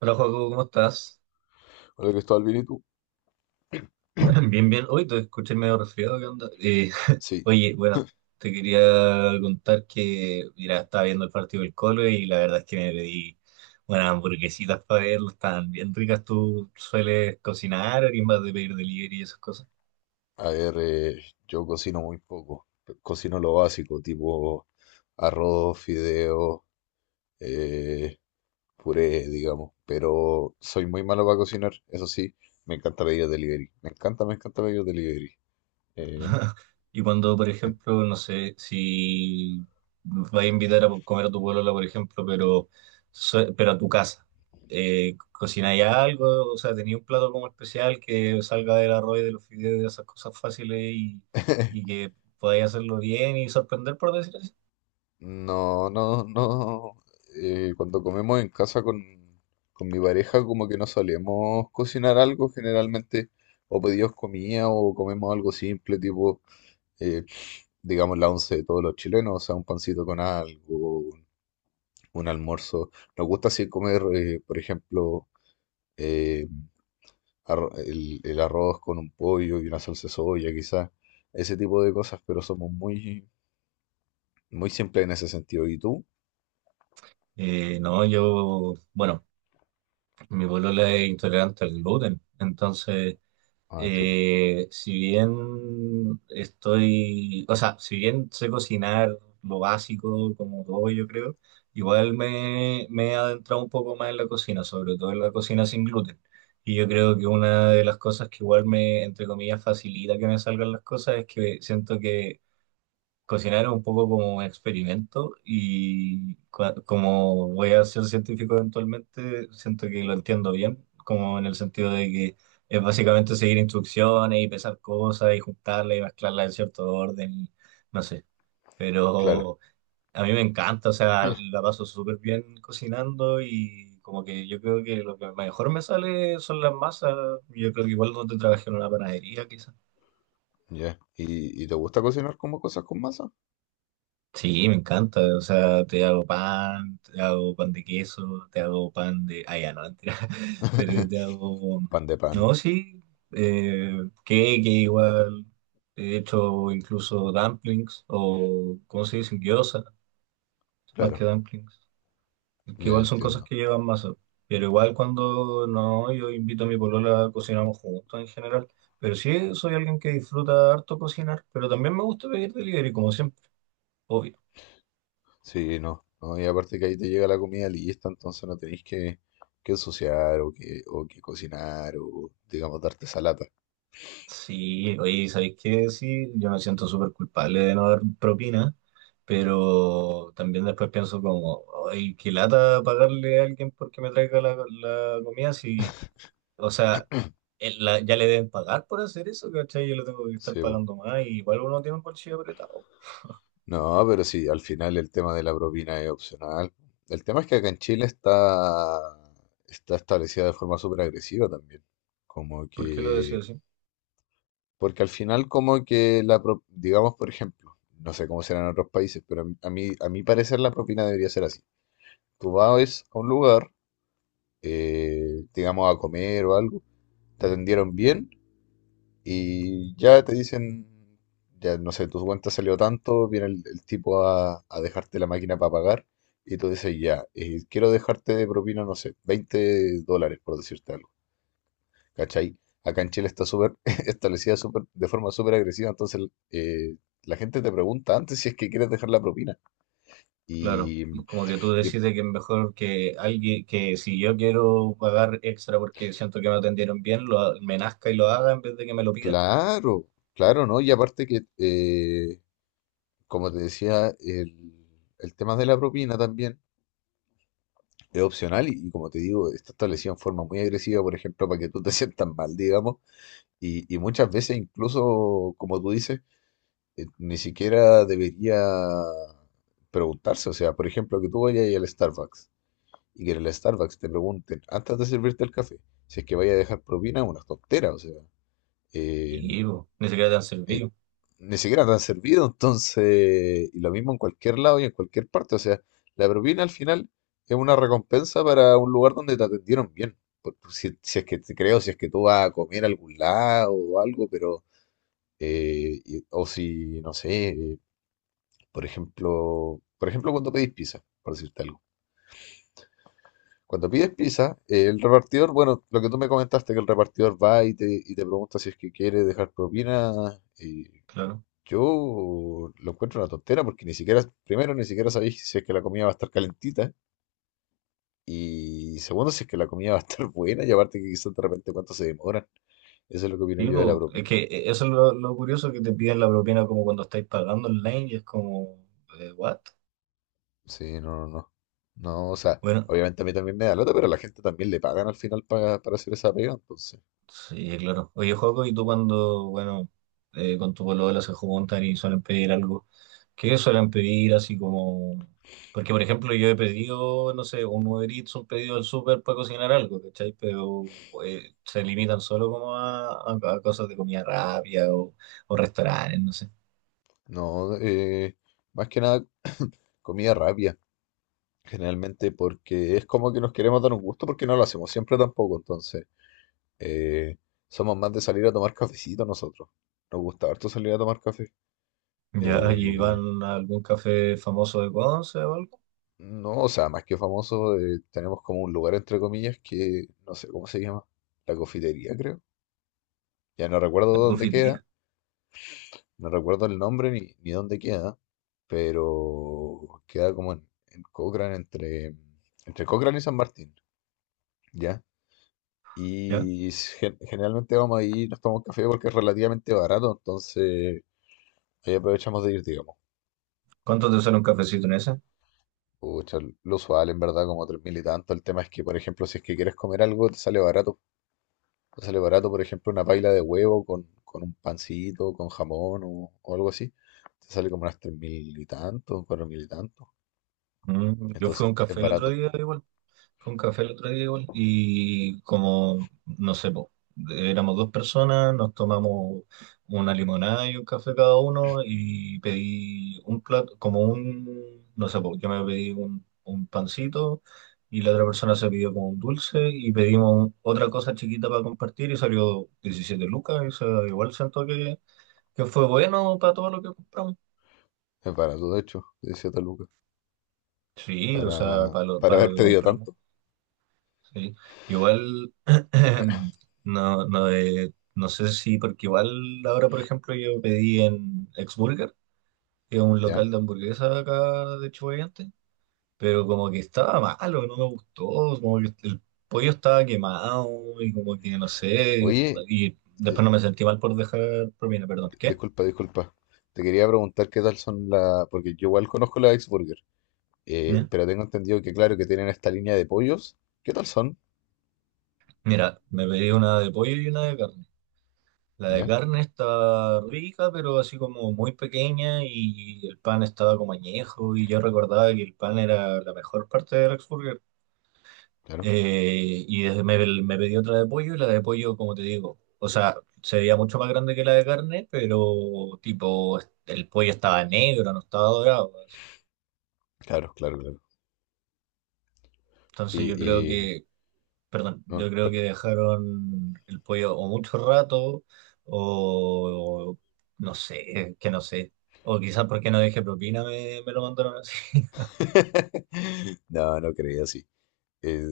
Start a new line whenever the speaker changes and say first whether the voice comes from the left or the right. right: Hola, Joaco, ¿cómo estás?
left: Hola Cristóbal, ¿bien y tú?
right: Bien, bien. Hoy te escuché medio resfriado, ¿qué onda?
left: Sí,
right: Oye, bueno, te quería contar que, mira, estaba viendo el partido del Colo y la verdad es que me pedí unas hamburguesitas para verlo, estaban bien ricas. ¿Tú sueles cocinar, eres más de pedir delivery y esas cosas?
left: a ver, yo cocino muy poco. Cocino lo básico, tipo arroz, fideos, eh, puré, digamos. Pero soy muy malo para cocinar, eso sí, me encanta pedir delivery. Me encanta pedir delivery. Eh,
right: Y cuando, por
left: en-
right: ejemplo, no sé, si vas a invitar a comer a tu pueblo, por ejemplo, pero, pero a tu casa, ¿cocináis algo? O sea, ¿tenéis un plato como especial que salga del arroz y de los fideos, de esas cosas fáciles y que podáis hacerlo bien y sorprender, por decir así?
left: no, no, no. Cuando comemos en casa con mi pareja, como que no solemos cocinar algo, generalmente o pedimos comida o comemos algo simple, tipo eh, digamos, la once de todos los chilenos, o sea, un pancito con algo, un almuerzo. Nos gusta así comer, por ejemplo, eh, el arroz con un pollo y una salsa de soya, quizás, ese tipo de cosas, pero somos muy, muy simples en ese sentido. ¿Y tú?
right: No, yo, bueno, mi polola es intolerante al gluten, entonces.
left: Ah, chuta,
right: Si bien estoy, o sea, si bien sé cocinar lo básico como todo, yo creo, igual me he adentrado un poco más en la cocina, sobre todo en la cocina sin gluten. Y yo creo que una de las cosas que igual me, entre comillas, facilita que me salgan las cosas es que siento que cocinar es un poco como un experimento y como voy a ser científico eventualmente, siento que lo entiendo bien, como en el sentido de que es básicamente seguir instrucciones y pesar cosas y juntarlas y mezclarlas en cierto orden, y no sé,
left: claro,
right: pero a mí me encanta, o sea, la paso súper bien cocinando y como que yo creo que lo que mejor me sale son las masas, yo creo que igual donde trabajé en una panadería quizás.
left: ya. ¿Y te gusta cocinar como cosas con masa?
right: Sí, me encanta. O sea, te hago pan de queso, te hago pan de... Ah, ya, no, mentira. Pero te hago...
left: Pan de pan,
right: No, sí. Eh, cake igual. He hecho incluso dumplings o, ¿cómo se dicen? Gyoza, más que
left: claro,
right: dumplings. Que
left: ya
right: igual son cosas
left: entiendo.
right: que llevan masa. Pero igual cuando no, yo invito a mi polola, cocinamos juntos en general. Pero sí, soy alguien que disfruta harto cocinar, pero también me gusta pedir delivery, como siempre. Obvio.
left: Sí, no, no, y aparte que ahí te llega la comida lista, entonces no tenéis que ensuciar o que cocinar o, digamos, darte esa lata.
right: Sí, oye, ¿sabéis qué? Sí, yo me siento súper culpable de no dar propina, pero también después pienso como, ay, qué lata pagarle a alguien porque me traiga la comida, si, o sea, ya le deben pagar por hacer eso, ¿cachai? Yo lo tengo que estar
left: Sí, po.
right: pagando más, y igual uno tiene un bolsillo apretado.
left: No, pero sí, al final el tema de la propina es opcional. El tema es que acá en Chile está establecida de forma súper agresiva también. Como
right: ¿Por qué lo decía
left: que,
right: así?
left: porque al final como que digamos, por ejemplo, no sé cómo será en otros países, pero a mi parecer la propina debería ser así. Tú vas a un lugar digamos, a comer o algo, te atendieron bien y ya te dicen, ya no sé, tu cuenta salió tanto, viene el tipo a dejarte la máquina para pagar y tú dices, ya, quiero dejarte de propina, no sé, 20 dólares por decirte algo, ¿cachai? Acá en Chile está súper establecida súper- de forma súper agresiva, entonces eh, la gente te pregunta antes si es que quieres dejar la propina.
right: Claro,
left: Y,
right: como que tú
left: y
right: decides que es mejor que alguien, que si yo quiero pagar extra porque siento que me atendieron bien, lo, me nazca y lo haga en vez de que me lo pida.
left: claro, claro, ¿no? Y aparte que como te decía, el tema de la propina también es opcional y, como te digo, está establecido en forma muy agresiva, por ejemplo, para que tú te sientas mal, digamos, y, muchas veces incluso, como tú dices, ni siquiera debería preguntarse, o sea, por ejemplo, que tú vayas al Starbucks y que en el Starbucks te pregunten antes de servirte el café si es que vaya a dejar propina, es una tontera, o sea, eh,
right: Sí, po, ni siquiera te han
left: eh,
right: servido,
left: ni siquiera te han servido, entonces, y lo mismo en cualquier lado y en cualquier parte, o sea, la propina al final es una recompensa para un lugar donde te atendieron bien, Por si, es que te creo, si es que tú vas a comer a algún lado o algo, pero, o si, no sé, por ejemplo, cuando pedís pizza, por decirte algo. Cuando pides pizza, el repartidor, bueno, lo que tú me comentaste, que el repartidor va y te pregunta si es que quiere dejar propina, eh,
right: claro.
left: yo lo encuentro una tontera porque ni siquiera, primero, ni siquiera sabéis si es que la comida va a estar calentita y segundo, si es que la comida va a estar buena y aparte que quizás de repente cuánto se demoran. Eso es lo que opino
right: Sí,
left: yo de la
right: po, es
left: propina.
right: que eso es lo curioso, que te piden la propina como cuando estáis pagando online y es como, ¿what?
left: Sí, no, no, no. No, o sea,
right: Bueno,
left: obviamente a mí también me da lata, pero a la gente también le pagan al final para hacer esa pega, entonces.
right: sí, claro. Oye, Joaco, y tú cuando, bueno, con tu polola se juntan y suelen pedir algo, ¿qué suelen pedir así como...? Porque, por ejemplo, yo he pedido, no sé, un Uber Eats, un pedido del súper para cocinar algo, ¿cachai? Pero se limitan solo como a, a cosas de comida rápida o restaurantes, no sé.
left: No, más que nada comida rápida, generalmente porque es como que nos queremos dar un gusto porque no lo hacemos siempre tampoco, entonces. Eh, somos más de salir a tomar cafecito nosotros. Nos gusta harto salir a tomar café.
right: ¿Ya? ¿Y
left: Eh,
right: van a algún café famoso de Conce o algo?
left: no, o sea, más que famoso, tenemos como un lugar entre comillas que no sé cómo se llama. La cofitería, creo. Ya no recuerdo
right: ¿La
left: dónde queda,
right: confitería?
left: no recuerdo el nombre ni dónde queda, pero queda como en Cochrane, entre Cochrane y San Martín, ¿ya?
right: ¿Ya?
left: Y generalmente vamos ahí, nos tomamos café porque es relativamente barato, entonces ahí aprovechamos de ir, digamos.
right: ¿Cuánto te sale un cafecito en ese?
left: Pucha, lo usual en verdad como 3.000 y tanto. El tema es que, por ejemplo, si es que quieres comer algo, te sale barato. Te sale barato, por ejemplo, una paila de huevo con un pancito, con jamón o algo así. Te sale como unas 3.000 y tanto, 4.000 y tanto.
right: Mm, yo fui a
left: Entonces
right: un
left: es
right: café el otro
left: barato.
right: día igual. Con café el otro día igual, y como, no sé, po, éramos dos personas, nos tomamos una limonada y un café cada uno y pedí un plato, como un, no sé, po, yo me pedí un pancito y la otra persona se pidió como un dulce y pedimos otra cosa chiquita para compartir y salió 17 lucas, y se igual siento que fue bueno para todo lo que compramos.
left: Es barato, de hecho, decía Taluca.
right: Sí, o sea,
left: Para, para
right: para lo
left: haber
right: que
left: pedido
right: compramos.
left: tanto,
right: Sí. Igual, no, no, no sé si, porque igual ahora, por ejemplo, yo pedí en Exburger, que es un
left: ¿ya?
right: local de hamburguesa acá de Chubaiante, pero como que estaba malo, no me gustó, como que el pollo estaba quemado y como que no sé,
left: Oye,
right: y después
left: eh,
right: no me sentí mal por dejar propina, perdón, ¿qué?
left: disculpa, disculpa. Te quería preguntar qué tal son las... Porque yo igual conozco la Ex Burger. eh,
right: ¿Ya?
left: pero tengo entendido que, claro, que tienen esta línea de pollos. ¿Qué tal son?
right: Mira, me pedí una de pollo y una de carne. La de
left: ¿Ya?
right: carne está rica, pero así como muy pequeña y el pan estaba como añejo y yo recordaba que el pan era la mejor parte del Rex Burger.
left: Claro,
right: Y desde me pedí otra de pollo y la de pollo, como te digo, o sea, se veía mucho más grande que la de carne, pero tipo, el pollo estaba negro, no estaba dorado. Así.
left: claro, claro, claro.
right: Entonces
left: Oye,
right: yo creo
left: y...
right: que... Perdón,
left: No,
right: yo creo que dejaron el pollo o mucho rato, o no sé, que no sé. O quizás porque no dejé propina me lo mandaron así.
left: no, no creía así. Eh,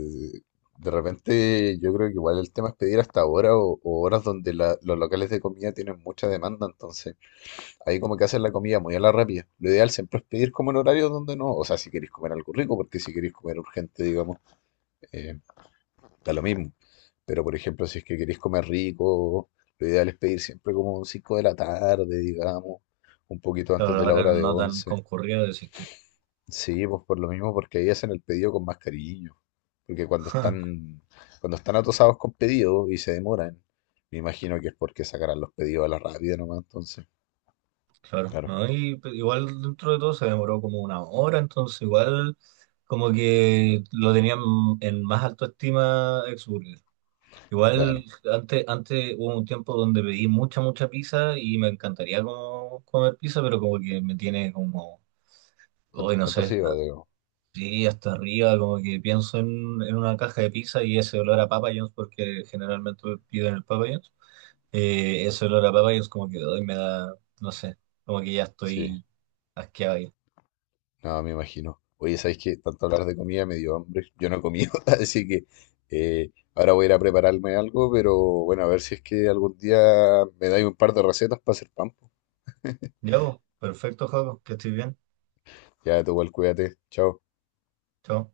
left: de repente yo creo que igual el tema es pedir hasta ahora o horas donde los locales de comida tienen mucha demanda, entonces ahí como que hacen la comida muy a la rápida. Lo ideal siempre es pedir como en horarios donde no, o sea, si queréis comer algo rico, porque si queréis comer urgente, digamos, eh, da lo mismo. Pero por ejemplo, si es que queréis comer rico, lo ideal es pedir siempre como 5 de la tarde, digamos, un poquito
right: Pero
left: antes de la hora
right: ahora
left: de
right: no tan
left: 11.
right: concurrido, decís tú.
left: Sí, pues por lo mismo, porque ahí hacen el pedido con más cariño. Porque cuando están, cuando están atosados con pedidos y se demoran, me imagino que es porque sacarán los pedidos a la rápida nomás, entonces.
right: Claro,
left: Claro,
right: ¿no? Y pues, igual dentro de todo se demoró como una hora, entonces igual como que lo tenían en más alta estima Exburger. Igual
left: claro.
right: antes, antes hubo un tiempo donde pedí mucha, mucha pizza y me encantaría como comer pizza, pero como que me tiene como... Hoy no sé,
left: Atosido, digo.
right: así hasta arriba, como que pienso en una caja de pizza y ese olor a Papa John's, porque generalmente pido en el Papa John's, ese olor a Papa John's como que hoy me da, no sé, como que ya
left: Sí,
right: estoy asqueado ahí.
left: no, me imagino. Oye, ¿sabéis que tanto hablar de comida me dio hambre? Yo no he comido, así que ahora voy a ir a prepararme algo, pero bueno, a ver si es que algún día me dais un par de recetas para hacer pan. Po.
right: Ya, pues, perfecto, Jaco, que estoy bien.
left: Ya, tú igual, cuídate. Chao.
right: Chao.